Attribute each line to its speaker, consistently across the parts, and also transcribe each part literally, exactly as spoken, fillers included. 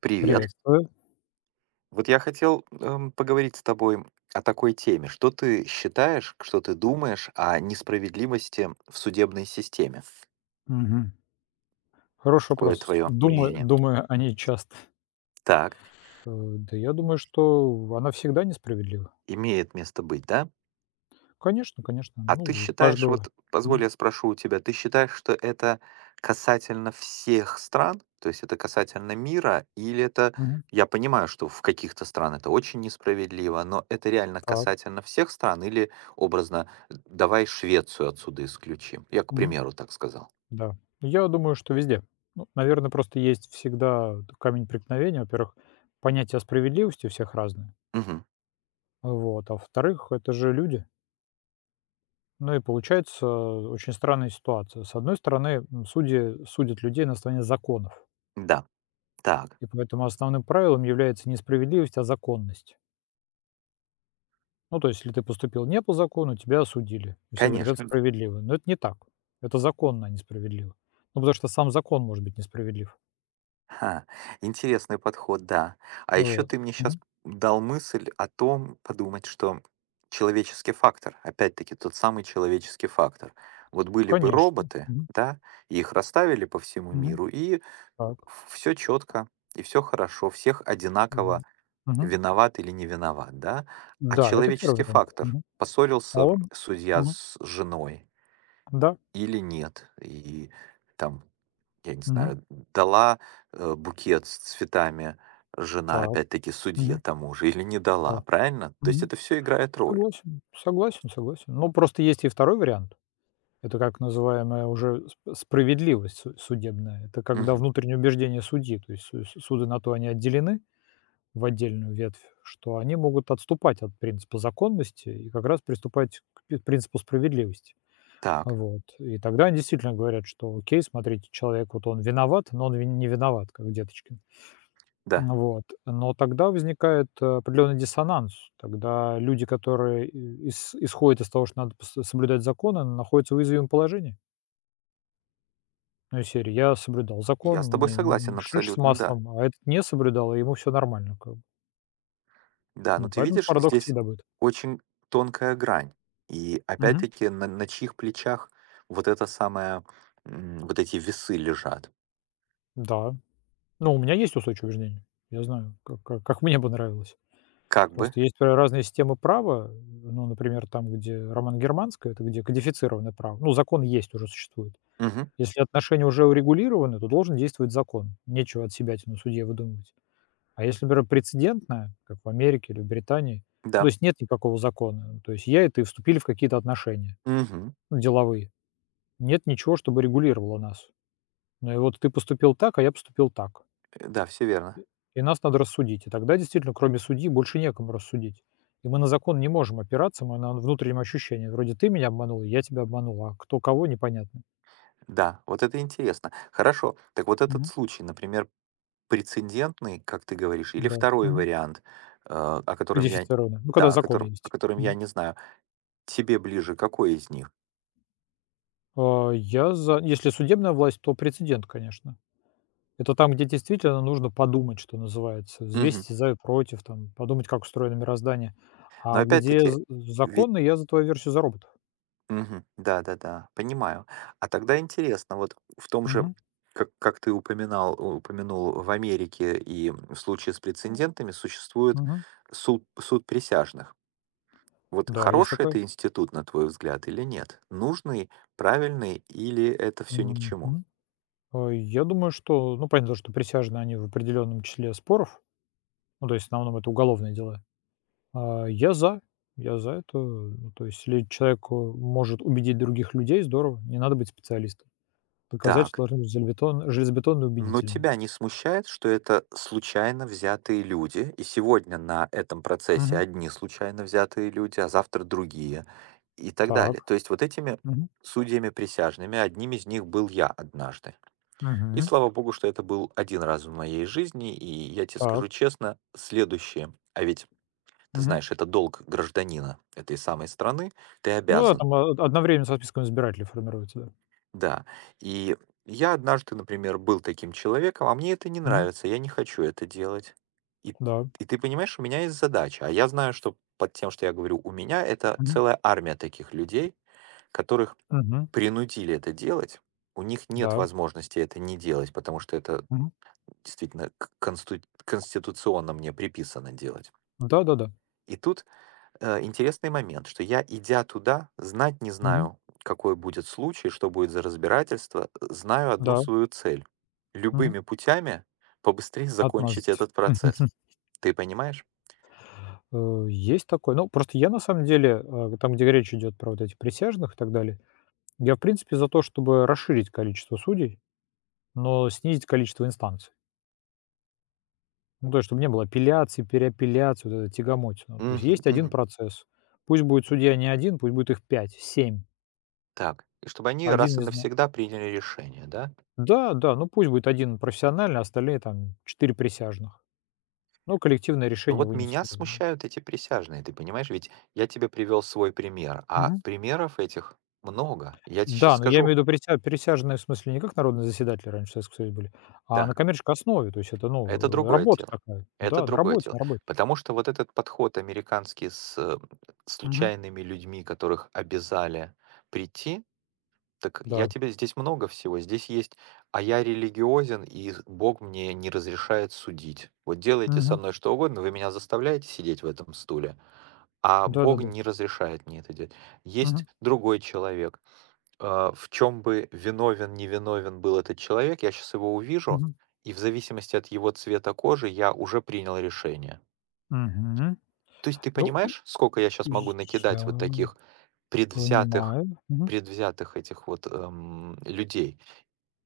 Speaker 1: Привет.
Speaker 2: Приветствую.
Speaker 1: Вот я хотел эм, поговорить с тобой о такой теме. Что ты считаешь, что ты думаешь о несправедливости в судебной системе?
Speaker 2: Мгм. Хороший
Speaker 1: Какое
Speaker 2: вопрос.
Speaker 1: твое
Speaker 2: Думаю
Speaker 1: мнение?
Speaker 2: думаю они часто.
Speaker 1: Так,
Speaker 2: Э, да я думаю, что она всегда несправедлива.
Speaker 1: имеет место быть, да?
Speaker 2: Конечно, конечно.
Speaker 1: А
Speaker 2: Ну,
Speaker 1: ты
Speaker 2: у
Speaker 1: считаешь,
Speaker 2: каждого.
Speaker 1: вот позволь,
Speaker 2: Мгм.
Speaker 1: я спрошу у тебя, ты считаешь, что это касательно всех стран, то есть это касательно мира, или это,
Speaker 2: Мгм.
Speaker 1: я понимаю, что в каких-то стран это очень несправедливо, но это реально
Speaker 2: Так.
Speaker 1: касательно всех стран, или образно, давай Швецию отсюда исключим. Я, к
Speaker 2: Мгм.
Speaker 1: примеру, так сказал.
Speaker 2: Да. Я думаю, что везде. Ну, наверное, просто есть всегда камень преткновения. Во-первых, понятие справедливости у всех разное.
Speaker 1: Мгм.
Speaker 2: Вот. А во-вторых, это же люди. Ну и получается э, очень странная ситуация. С одной стороны, м, судьи судят людей на основании законов.
Speaker 1: Да, так,
Speaker 2: И поэтому основным правилом является не справедливость, а законность. Ну, то есть, если ты поступил не по закону, тебя осудили. И все говорят, это
Speaker 1: конечно.
Speaker 2: справедливо. Но это не так. Это законно, а не справедливо. Ну, потому что сам закон может быть несправедлив.
Speaker 1: Ха, интересный подход, да. А еще
Speaker 2: Вот.
Speaker 1: ты мне сейчас
Speaker 2: Мгм.
Speaker 1: дал мысль о том, подумать, что человеческий фактор, опять-таки тот самый человеческий фактор. Вот были бы
Speaker 2: Конечно.
Speaker 1: роботы,
Speaker 2: Мгм.
Speaker 1: да, и их расставили по всему
Speaker 2: Мгм.
Speaker 1: миру, и
Speaker 2: Так.
Speaker 1: все четко, и все хорошо, всех
Speaker 2: Мгм.
Speaker 1: одинаково
Speaker 2: Мгм.
Speaker 1: виноват или не виноват, да. А
Speaker 2: Да, это первый
Speaker 1: человеческий
Speaker 2: вариант.
Speaker 1: фактор,
Speaker 2: Мгм. А
Speaker 1: поссорился
Speaker 2: он
Speaker 1: судья
Speaker 2: Мгм.
Speaker 1: с женой
Speaker 2: Да.
Speaker 1: или нет, и там я не
Speaker 2: Мгм.
Speaker 1: знаю, дала, э, букет с цветами жена,
Speaker 2: Так.
Speaker 1: опять-таки, судье
Speaker 2: Мгм.
Speaker 1: тому же или не дала,
Speaker 2: Да.
Speaker 1: правильно? То есть
Speaker 2: Мгм.
Speaker 1: это все играет роль.
Speaker 2: Согласен, согласен, согласен. Ну просто есть и второй вариант. Это как называемая уже сп справедливость су судебная. Это когда
Speaker 1: Мгм.
Speaker 2: внутреннее убеждение судьи, то есть су су- суды, на то они отделены в отдельную ветвь, что они могут отступать от принципа законности и как раз приступать к пи принципу справедливости.
Speaker 1: Так,
Speaker 2: Вот. И тогда они действительно говорят, что окей, смотрите, человек вот он виноват, но он ви не виноват, как Деточкин.
Speaker 1: да,
Speaker 2: Вот. Но тогда возникает, э, определенный диссонанс. Тогда люди, которые и ис исходят из того, что надо пос соблюдать законы, находятся в уязвимом положении. Ну, из серии: "Я соблюдал
Speaker 1: я
Speaker 2: закон,
Speaker 1: с тобой
Speaker 2: мне не не
Speaker 1: согласен
Speaker 2: шиш с
Speaker 1: абсолютно, да.
Speaker 2: маслом, а этот не соблюдал, и ему все нормально как бы".
Speaker 1: Да, но
Speaker 2: Ну,
Speaker 1: ты
Speaker 2: поэтому
Speaker 1: видишь,
Speaker 2: парадокс
Speaker 1: здесь
Speaker 2: всегда будет.
Speaker 1: очень тонкая грань. И
Speaker 2: Мгм.
Speaker 1: опять-таки, на на чьих плечах вот это самое, м, вот эти весы лежат?
Speaker 2: Да. Ну, у меня есть устойчивое убеждение. Я знаю, как как как мне бы нравилось.
Speaker 1: Как бы.
Speaker 2: Просто есть ра разные системы права. Ну, например, там, где Роман германское, это где кодифицированное право. Ну, закон есть, уже существует.
Speaker 1: Мгм.
Speaker 2: Если отношения уже урегулированы, то должен действовать закон. Нечего от себя тяну судье выдумывать. А если, например, прецедентное, как в Америке или в Британии, ну, то
Speaker 1: Да.
Speaker 2: есть нет никакого закона, то есть я и ты вступили в какие-то отношения,
Speaker 1: Мгм.
Speaker 2: ну, деловые. Нет ничего, чтобы регулировало нас. Ну и вот ты поступил так, а я поступил так.
Speaker 1: Э, Да, все верно.
Speaker 2: И нас надо рассудить. И тогда действительно, кроме судьи, больше некому рассудить. И мы на закон не можем опираться, мы на внутреннем ощущении. Вроде ты меня обманул, я тебя обманул, а кто кого, непонятно.
Speaker 1: Да, вот это интересно. Хорошо. Так вот этот
Speaker 2: Мгм.
Speaker 1: случай, например, прецедентный, как ты говоришь, или
Speaker 2: Да.
Speaker 1: второй
Speaker 2: Мгм.
Speaker 1: вариант, э, о котором я
Speaker 2: Кодифицировано. Ну, когда
Speaker 1: да, о
Speaker 2: законы
Speaker 1: котором
Speaker 2: есть.
Speaker 1: о котором я
Speaker 2: Мгм.
Speaker 1: не знаю. Тебе ближе какой из них?
Speaker 2: А, я за... Если судебная власть, то прецедент, конечно. Это там, где действительно нужно подумать, что называется,
Speaker 1: Мгм.
Speaker 2: взвесить и за и против, там, подумать, как устроено мироздание.
Speaker 1: Но
Speaker 2: А где
Speaker 1: опять-таки,
Speaker 2: з
Speaker 1: ведь
Speaker 2: законно, я за твою версию, за роботов.
Speaker 1: мгм, да-да-да, понимаю. А тогда интересно, вот в том же,
Speaker 2: Мгм,
Speaker 1: как как ты упоминал упомянул, в Америке и в случае с прецедентами существует
Speaker 2: мгм.
Speaker 1: суд суд присяжных. Вот
Speaker 2: Да, есть
Speaker 1: хороший
Speaker 2: такое.
Speaker 1: это институт, на твой взгляд, или нет? Нужный, правильный или это все ни к чему?
Speaker 2: Мгм. А, я думаю, что, ну, понятно, что присяжные, они в определенном числе споров, ну, то есть в основном это уголовные дела. А, я за, я за это. Ну, то есть если человек, э, может убедить других людей, здорово, не надо быть специалистом.
Speaker 1: Так.
Speaker 2: Доказательства должны быть железобетон железобетонные,
Speaker 1: Но
Speaker 2: убедительные.
Speaker 1: тебя не смущает, что это случайно взятые люди, и сегодня на этом процессе
Speaker 2: Мгм.
Speaker 1: одни случайно взятые люди, а завтра другие и так далее.
Speaker 2: Так.
Speaker 1: То есть вот этими
Speaker 2: Мгм.
Speaker 1: судьями-присяжными, одним из них был я однажды. И
Speaker 2: Мгм.
Speaker 1: слава богу, что это был один раз в моей жизни, и я тебе
Speaker 2: Так.
Speaker 1: скажу честно, следующее, а ведь ты
Speaker 2: Мгм.
Speaker 1: знаешь, это долг гражданина этой самой страны, ты
Speaker 2: Ну да,
Speaker 1: обязан.
Speaker 2: там о одновременно со списком избирателей формируется, да.
Speaker 1: Да. И я однажды, например, был таким человеком, а мне это не
Speaker 2: Мгм.
Speaker 1: нравится, я не хочу это делать. И,
Speaker 2: Да.
Speaker 1: и ты понимаешь, у меня есть задача. А я знаю, что под тем, что я говорю, у меня это
Speaker 2: Мгм.
Speaker 1: целая армия таких людей, которых
Speaker 2: Мгм.
Speaker 1: принудили это делать. У них
Speaker 2: Да,
Speaker 1: нет
Speaker 2: да, да.
Speaker 1: возможности это не делать, потому что это
Speaker 2: Мгм.
Speaker 1: действительно к- консту- конституционно мне приписано делать.
Speaker 2: Да-да-да.
Speaker 1: И тут Э, интересный момент, что я, идя туда, знать не
Speaker 2: Мгм.
Speaker 1: знаю, какой будет случай, что будет за разбирательство, э, знаю одну
Speaker 2: Да.
Speaker 1: свою цель:
Speaker 2: Мгм.
Speaker 1: любыми путями побыстрее закончить
Speaker 2: Отмазаться.
Speaker 1: этот процесс. Ты понимаешь?
Speaker 2: Э, есть такое. Ну, просто я на самом деле, э, там, где речь идет про вот этих присяжных и так далее, я, в принципе, за то, чтобы расширить количество судей, но снизить количество инстанций. Ну, то есть, чтобы не было апелляций, переапелляций, вот эта тягомотина. То есть
Speaker 1: Мгм,
Speaker 2: есть один
Speaker 1: мгм.
Speaker 2: процесс. Пусть будет судья не один, пусть будет их пять, семь,
Speaker 1: Так, и чтобы они
Speaker 2: один
Speaker 1: раз и
Speaker 2: не знаю.
Speaker 1: навсегда приняли решение, да?
Speaker 2: Да, да, ну пусть будет один профессиональный, а остальные там четыре присяжных. Ну, коллективное
Speaker 1: Ну
Speaker 2: решение
Speaker 1: вот меня
Speaker 2: вынесли.
Speaker 1: смущают эти присяжные, ты понимаешь? Ведь я тебе привел свой пример, а
Speaker 2: Мгм.
Speaker 1: примеров этих много. Я тебе сейчас
Speaker 2: Да, но я
Speaker 1: скажу,
Speaker 2: имею в виду прися присяжные в смысле не как народные заседатели раньше в Советском Союзе были, а на
Speaker 1: да.
Speaker 2: коммерческой основе. То есть это,
Speaker 1: Это
Speaker 2: ну, э,
Speaker 1: другое
Speaker 2: работа
Speaker 1: дело.
Speaker 2: такая.
Speaker 1: Это
Speaker 2: Да, на
Speaker 1: другое
Speaker 2: работе, на
Speaker 1: дело.
Speaker 2: работе.
Speaker 1: Потому что вот этот подход американский с э,
Speaker 2: Мгм.
Speaker 1: случайными людьми, которых обязали прийти, так я
Speaker 2: Да.
Speaker 1: тебе здесь много всего. Здесь есть, а я религиозен, и Бог мне не разрешает судить. Вот делайте со
Speaker 2: Мгм.
Speaker 1: мной что угодно, вы меня заставляете сидеть в этом стуле, а Бог
Speaker 2: Да-да-да.
Speaker 1: не разрешает мне это делать.
Speaker 2: Мгм.
Speaker 1: Есть другой человек, а, в чем бы виновен, невиновен был этот человек, я сейчас его увижу,
Speaker 2: Мгм.
Speaker 1: и в зависимости от его цвета кожи я уже принял решение.
Speaker 2: Мгм. Мгм.
Speaker 1: То есть ты
Speaker 2: Ну и
Speaker 1: понимаешь, сколько я сейчас
Speaker 2: и
Speaker 1: могу
Speaker 2: я
Speaker 1: накидать вот таких предвзятых,
Speaker 2: понимаю. Мгм.
Speaker 1: предвзятых этих вот эм, людей.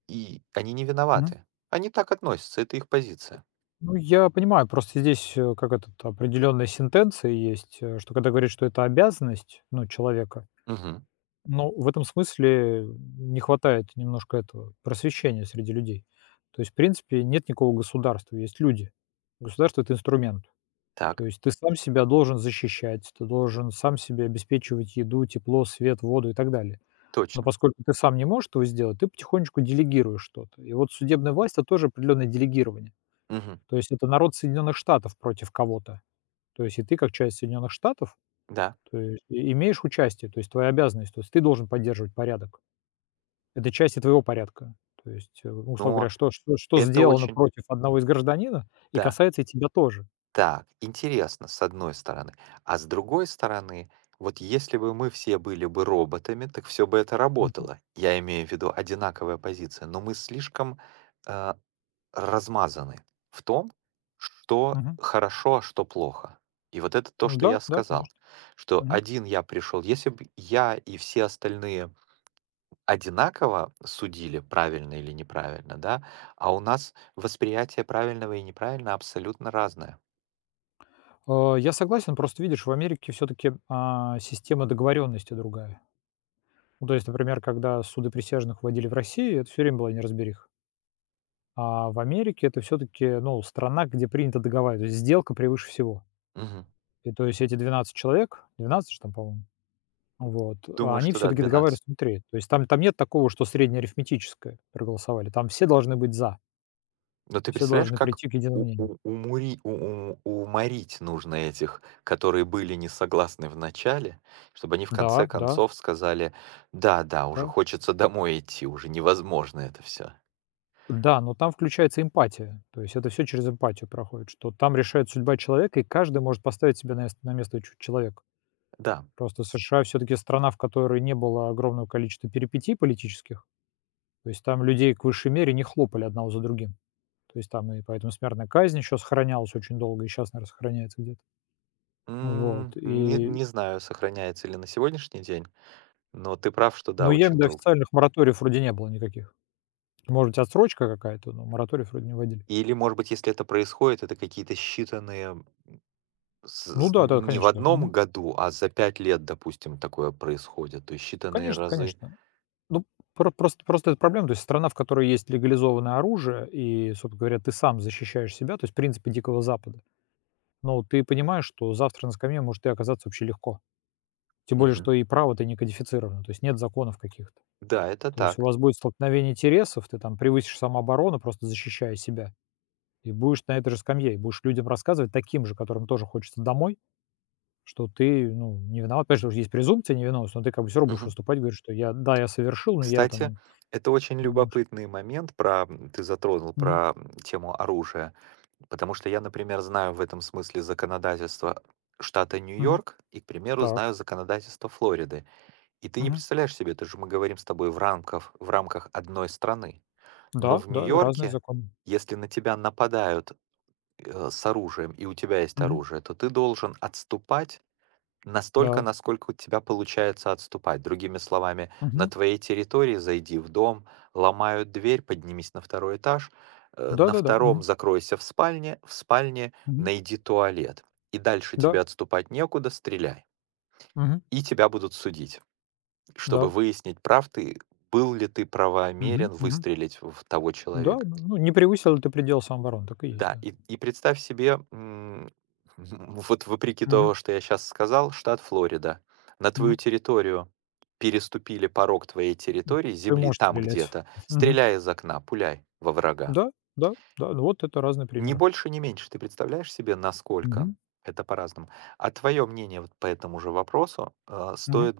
Speaker 1: И они не
Speaker 2: Мгм.
Speaker 1: виноваты. Они так относятся, это их позиция.
Speaker 2: Ну, я понимаю, просто здесь, э, как этот, определенные сентенции есть, э, что когда говорит, что это обязанность, ну, человека,
Speaker 1: Мгм.
Speaker 2: но в этом смысле не хватает немножко этого просвещения среди людей. То есть, в принципе, нет никакого государства, есть люди. Государство– это инструмент.
Speaker 1: Так,
Speaker 2: То есть ты сам себя должен защищать, ты должен сам себе обеспечивать еду, тепло, свет, воду и так далее. Но
Speaker 1: точно.
Speaker 2: поскольку ты сам не можешь этого сделать, ты потихонечку делегируешь что-то. И вот судебная власть– это тоже определенное делегирование,
Speaker 1: Мгм.
Speaker 2: то есть это народ Соединенных Штатов против кого-то. То есть и ты как часть Соединенных Штатов,
Speaker 1: Да.
Speaker 2: то есть и имеешь участие, то есть твоя обязанность, то есть ты должен поддерживать порядок. Это часть и твоего порядка. То есть, э, условно говоря,
Speaker 1: Но
Speaker 2: что что что
Speaker 1: это
Speaker 2: сделано
Speaker 1: очень,
Speaker 2: против одного из гражданина и
Speaker 1: да,
Speaker 2: касается и тебя тоже.
Speaker 1: так, интересно, с одной стороны. А с другой стороны, вот если бы мы все были бы роботами, так все бы это
Speaker 2: Мгм.
Speaker 1: работало. Я имею в виду одинаковая позиция, но мы слишком э, размазаны в том, что
Speaker 2: Мгм.
Speaker 1: хорошо, а что плохо. И вот это то,
Speaker 2: Ну
Speaker 1: что
Speaker 2: да,
Speaker 1: я
Speaker 2: да,
Speaker 1: сказал,
Speaker 2: конечно.
Speaker 1: что
Speaker 2: Мгм.
Speaker 1: один я пришел, если бы я и все остальные одинаково судили, правильно или неправильно, да, а у нас восприятие правильного и неправильно абсолютно разное.
Speaker 2: Э, я согласен, просто видишь, в Америке все таки система договоренности другая. Ну, то есть, например, когда суды присяжных вводили в России, это все время была неразбериха. А в Америке это все-таки, ну, страна, где принято договаривать, то есть сделка превыше всего.
Speaker 1: Мгм.
Speaker 2: И то есть эти двенадцать человек, двенадцать же там, по-моему, вот, а
Speaker 1: Думаю,
Speaker 2: они
Speaker 1: что да,
Speaker 2: все-таки договариваются
Speaker 1: двенадцать.
Speaker 2: внутри. То есть там, там нет такого, что среднеарифметическое проголосовали. Там все должны быть за,
Speaker 1: Но ты
Speaker 2: все
Speaker 1: представляешь,
Speaker 2: должны
Speaker 1: как
Speaker 2: прийти к единому
Speaker 1: у
Speaker 2: мнению.
Speaker 1: у умури у у уморить нужно этих, которые были не согласны в начале, чтобы они в конце
Speaker 2: Да, да,
Speaker 1: концов сказали: "Да, да, уже
Speaker 2: да.
Speaker 1: хочется домой идти, уже невозможно это все.
Speaker 2: Да, но там включается эмпатия. То есть это все через эмпатию проходит, что там решает судьба человека, и каждый может поставить себя на, мест- на место чу- человека.
Speaker 1: Да,
Speaker 2: Просто США все-таки страна, в которой не было огромного количества перипетий политических. То есть там людей к высшей мере не хлопали одного за другим. То есть там и поэтому смертная казнь еще сохранялась очень долго и сейчас, наверно, сохраняется где-то.
Speaker 1: м,
Speaker 2: Вот.
Speaker 1: не
Speaker 2: И
Speaker 1: не знаю, сохраняется ли на сегодняшний день, но ты прав, что
Speaker 2: но
Speaker 1: да, очень
Speaker 2: ЕМД
Speaker 1: долго.
Speaker 2: официальных мораториев вроде не было никаких. Может быть, отсрочка какая-то, но мораториев вроде не вводили.
Speaker 1: Или, может быть, если это происходит, это какие-то считанные с
Speaker 2: Ну
Speaker 1: з
Speaker 2: да, да,
Speaker 1: не в
Speaker 2: конечно. Мгм.
Speaker 1: одном году, а за пять лет, допустим, такое происходит, то есть считанные
Speaker 2: Конечно,
Speaker 1: разы.
Speaker 2: конечно. Ну, про просто просто это проблема. То есть страна, в которой есть легализованное оружие и, собственно говоря, ты сам защищаешь себя, то есть принципы Дикого Запада. Но ты понимаешь, что завтра на скамье может ты оказаться вообще легко. Тем более,
Speaker 1: Мгм.
Speaker 2: что и право-то не кодифицировано, то есть нет законов каких-то.
Speaker 1: Да, это
Speaker 2: То есть у
Speaker 1: так.
Speaker 2: вас будет столкновение интересов, ты там превысишь самооборону, просто защищая себя, и будешь на этой же скамье, и будешь людям рассказывать, таким же, которым тоже хочется домой, что ты, ну, не виноват. Конечно, есть презумпция невиновности, но ты как бы все равно будешь
Speaker 1: Мгм.
Speaker 2: выступать, говоришь, что я, да, я совершил, но я
Speaker 1: Кстати,
Speaker 2: там...
Speaker 1: это очень
Speaker 2: м, ш-
Speaker 1: любопытный момент про, м, ты затронул
Speaker 2: Мгм.
Speaker 1: про м, тему оружия, потому что я, например, знаю в этом смысле законодательство штата
Speaker 2: Мгм.
Speaker 1: Нью-Йорк и, к примеру,
Speaker 2: Так.
Speaker 1: знаю законодательство Флориды. И ты не
Speaker 2: Мгм.
Speaker 1: представляешь себе, это же мы говорим с тобой в рамках, в рамках одной страны. Но
Speaker 2: Да,
Speaker 1: в
Speaker 2: да, и разные
Speaker 1: Нью-Йорке,
Speaker 2: законы.
Speaker 1: если на тебя нападают э, с оружием, и у тебя есть
Speaker 2: Мгм.
Speaker 1: оружие, то ты должен отступать настолько,
Speaker 2: Да.
Speaker 1: насколько у тебя получается отступать. Другими словами, на
Speaker 2: Мгм.
Speaker 1: твоей территории зайди в дом, ломают дверь, поднимись на второй этаж, э, на
Speaker 2: Да-да-да.
Speaker 1: втором
Speaker 2: Мгм.
Speaker 1: закройся в спальне, в спальне
Speaker 2: Мгм.
Speaker 1: найди туалет. И дальше
Speaker 2: Да.
Speaker 1: тебе отступать некуда, стреляй.
Speaker 2: Мгм.
Speaker 1: И тебя будут судить, чтобы
Speaker 2: Да.
Speaker 1: выяснить, прав ты, был ли ты
Speaker 2: Мгм.
Speaker 1: правомерен
Speaker 2: Мгм.
Speaker 1: выстрелить в того
Speaker 2: Да,
Speaker 1: человека.
Speaker 2: ну, не превысил ли ты предел самообороны, так и есть,
Speaker 1: Да,
Speaker 2: да.
Speaker 1: и и представь себе, м, вот вопреки
Speaker 2: Мгм.
Speaker 1: того, что я сейчас сказал, штат Флорида. На твою
Speaker 2: Мгм.
Speaker 1: территорию переступили порог твоей территории,
Speaker 2: Ты
Speaker 1: земли,
Speaker 2: можешь
Speaker 1: там
Speaker 2: стрелять.
Speaker 1: где-то,
Speaker 2: Мгм.
Speaker 1: стреляй из окна, пуляй во врага.
Speaker 2: Да, да, да, ну вот это разные
Speaker 1: Ни
Speaker 2: примеры.
Speaker 1: больше, ни меньше. Ты представляешь себе, насколько
Speaker 2: Мгм,
Speaker 1: это по-разному? А твое мнение вот по этому же вопросу, э,
Speaker 2: мгм.
Speaker 1: стоит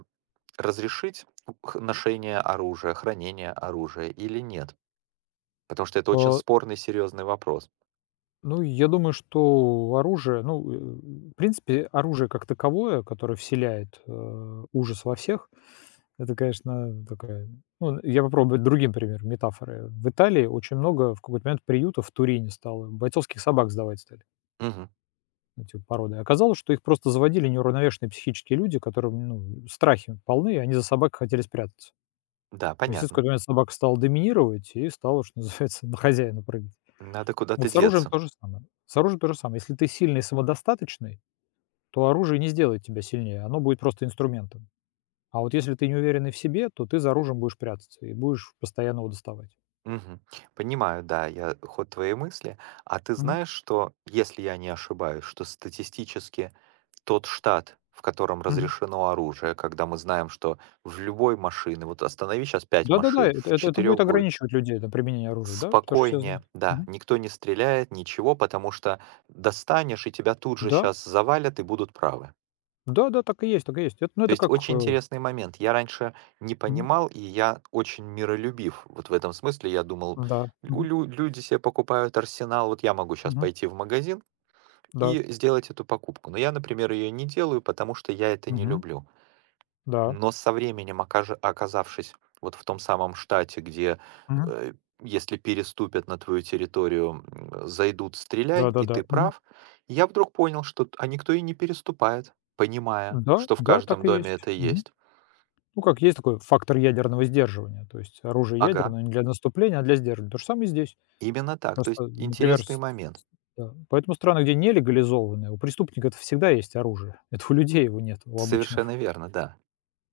Speaker 1: разрешить х ношение оружия, хранение оружия или нет? Потому что это очень
Speaker 2: А,
Speaker 1: спорный серьезный вопрос.
Speaker 2: ну, я думаю, что оружие, ну, э, в принципе, оружие как таковое, которое вселяет, э, ужас во всех, это, конечно, такая... Ну, я попробую другим примером метафоры. В Италии очень много в какой-то момент приютов в Турине стало, бойцовских собак сдавать стали.
Speaker 1: Мгм.
Speaker 2: Эти породы. Оказалось, что их просто заводили неуравновешенные психические люди, которым, ну, страхи полны, и они за собак хотели спрятаться.
Speaker 1: Да,
Speaker 2: Но, естественно, в
Speaker 1: понятно.
Speaker 2: какой-то момент собака стала доминировать и стала, что называется, на хозяина прыгать.
Speaker 1: Надо
Speaker 2: Вот
Speaker 1: куда-то
Speaker 2: с оружием
Speaker 1: деться.
Speaker 2: то же самое. С оружием то же самое. Если ты сильный и самодостаточный, то оружие не сделает тебя сильнее, оно будет просто инструментом. А вот если ты неуверенный в себе, то ты за оружием будешь прятаться и будешь постоянно его доставать.
Speaker 1: Мгм. Понимаю, да, я ход твоей мысли. А ты
Speaker 2: Мгм.
Speaker 1: знаешь, что, если я не ошибаюсь, что статистически тот штат, в котором
Speaker 2: Мгм.
Speaker 1: разрешено оружие, когда мы знаем, что в любой машине, вот останови сейчас пять
Speaker 2: Да-да-да,
Speaker 1: машин,
Speaker 2: это
Speaker 1: в
Speaker 2: это это будет
Speaker 1: четырех будет
Speaker 2: ограничивать людей, это применение оружия, да, потому что все знают.
Speaker 1: спокойнее, да,
Speaker 2: Мгм.
Speaker 1: никто не стреляет, ничего, потому что достанешь, и тебя тут же
Speaker 2: Да,
Speaker 1: сейчас завалят и будут правы.
Speaker 2: да-да, так и есть, так и есть. Это, ну,
Speaker 1: То
Speaker 2: это
Speaker 1: есть
Speaker 2: как,
Speaker 1: очень
Speaker 2: э
Speaker 1: интересный момент. Я раньше не
Speaker 2: Мгм.
Speaker 1: понимал, и я очень миролюбив. Вот в этом смысле я думал,
Speaker 2: Да.
Speaker 1: у
Speaker 2: Мгм.
Speaker 1: лю- люди себе покупают арсенал, вот я могу сейчас
Speaker 2: Мгм.
Speaker 1: пойти в магазин
Speaker 2: Да.
Speaker 1: и сделать эту покупку. Но я, например, ее не делаю, потому что я это не
Speaker 2: Мгм.
Speaker 1: люблю.
Speaker 2: Да.
Speaker 1: Но со временем, окажи- оказавшись вот в том самом штате, где
Speaker 2: Мгм.
Speaker 1: э, если переступят на твою территорию, м, зайдут, стреляй, и
Speaker 2: Да-да-да.
Speaker 1: ты прав, я вдруг понял, что т- а никто и не переступает, понимая,
Speaker 2: Да,
Speaker 1: что в
Speaker 2: да, так
Speaker 1: каждом
Speaker 2: и
Speaker 1: доме
Speaker 2: есть.
Speaker 1: это
Speaker 2: Мгм.
Speaker 1: есть.
Speaker 2: Ну, как есть такой фактор ядерного сдерживания, то есть оружие
Speaker 1: Ага,
Speaker 2: ядерное не для наступления, а для сдерживания. То же самое и здесь.
Speaker 1: именно так. То есть
Speaker 2: Просто, например,
Speaker 1: интересный
Speaker 2: с
Speaker 1: момент.
Speaker 2: с да, поэтому страны, где не легализованы, у преступников всегда есть оружие. Это у людей его нет, у обычных.
Speaker 1: Совершенно верно, да.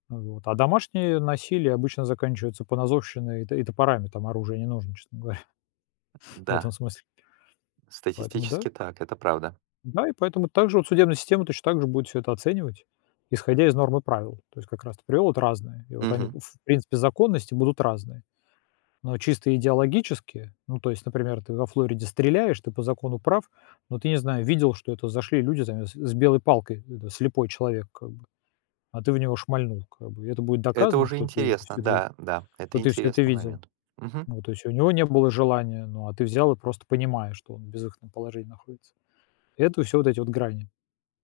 Speaker 2: Вот. А домашнее насилие обычно заканчивается поножовщиной и т и топорами, там оружие не нужно, честно говоря, в этом
Speaker 1: Да,
Speaker 2: смысле. Поэтому да.
Speaker 1: статистически так, это правда.
Speaker 2: Да, и поэтому также вот судебная система точно так же будет все это оценивать, исходя из норм и правил. То есть как раз ты привёл вот разные, и вот они в
Speaker 1: Мгм.
Speaker 2: принципе законности будут разные. Но чисто идеологически, ну, то есть, например, ты во Флориде стреляешь, ты по закону прав, но ты, не знаю, видел, что это зашли люди там с с белой палкой, это слепой человек как бы, а ты в него шмальнул как бы. И это будет
Speaker 1: Это
Speaker 2: доказано,
Speaker 1: уже
Speaker 2: что ты
Speaker 1: интересно,
Speaker 2: всё это
Speaker 1: да, да,
Speaker 2: что
Speaker 1: это
Speaker 2: ты все это
Speaker 1: интересный
Speaker 2: видел.
Speaker 1: момент. Мгм,
Speaker 2: Ну, то есть у него не было желания, ну, а ты взял и просто понимаешь, что он в безвыходном положении находится. И это все вот эти вот грани.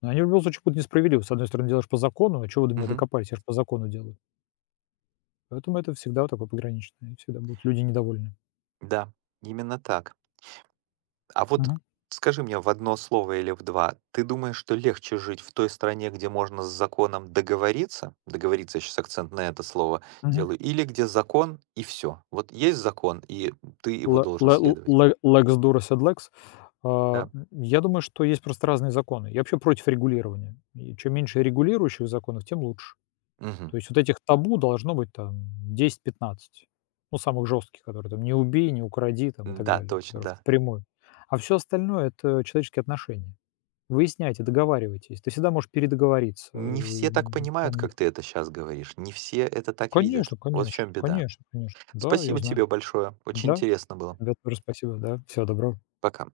Speaker 2: Но они в любом случае будут несправедливы. С одной стороны, делаешь по закону, а чего вы до меня
Speaker 1: мгм.
Speaker 2: докопались, я же по закону делаю. Поэтому это всегда такое пограничное, и всегда будут люди недовольны.
Speaker 1: Да, именно так. А вот
Speaker 2: Мгм,
Speaker 1: скажи мне в одно слово или в два, ты думаешь, что легче жить в той стране, где можно с законом договориться? Договориться, сейчас акцент на это слово
Speaker 2: мгм.
Speaker 1: делаю. Или где закон и все. Вот есть закон, и ты его
Speaker 2: Ле
Speaker 1: должен
Speaker 2: ле
Speaker 1: следовать.
Speaker 2: ле Lex duris et lex. А, м,
Speaker 1: Да.
Speaker 2: я думаю, что есть просто разные законы. Я вообще против регулирования. И чем меньше регулирующих законов, тем лучше.
Speaker 1: Мгм.
Speaker 2: То есть вот этих табу должно быть там десять пятнадцать. Ну, самых жестких, которые там "не убей", "не укради" там и так
Speaker 1: Да,
Speaker 2: далее,
Speaker 1: точно,
Speaker 2: которые
Speaker 1: да.
Speaker 2: впрямую. А все остальное- это человеческие отношения. Выясняйте, договаривайтесь. Ты всегда можешь передоговориться, э,
Speaker 1: Не все так
Speaker 2: м, по
Speaker 1: понимают, как
Speaker 2: миру.
Speaker 1: ты это сейчас говоришь. Не все это так видят.
Speaker 2: Конечно,
Speaker 1: Вот в
Speaker 2: конечно,
Speaker 1: чем беда.
Speaker 2: конечно, конечно. Да, я
Speaker 1: Спасибо
Speaker 2: знаю.
Speaker 1: тебе большое. Очень
Speaker 2: Да,
Speaker 1: интересно было.
Speaker 2: тебе тоже спасибо. Да, всего доброго.
Speaker 1: Пока.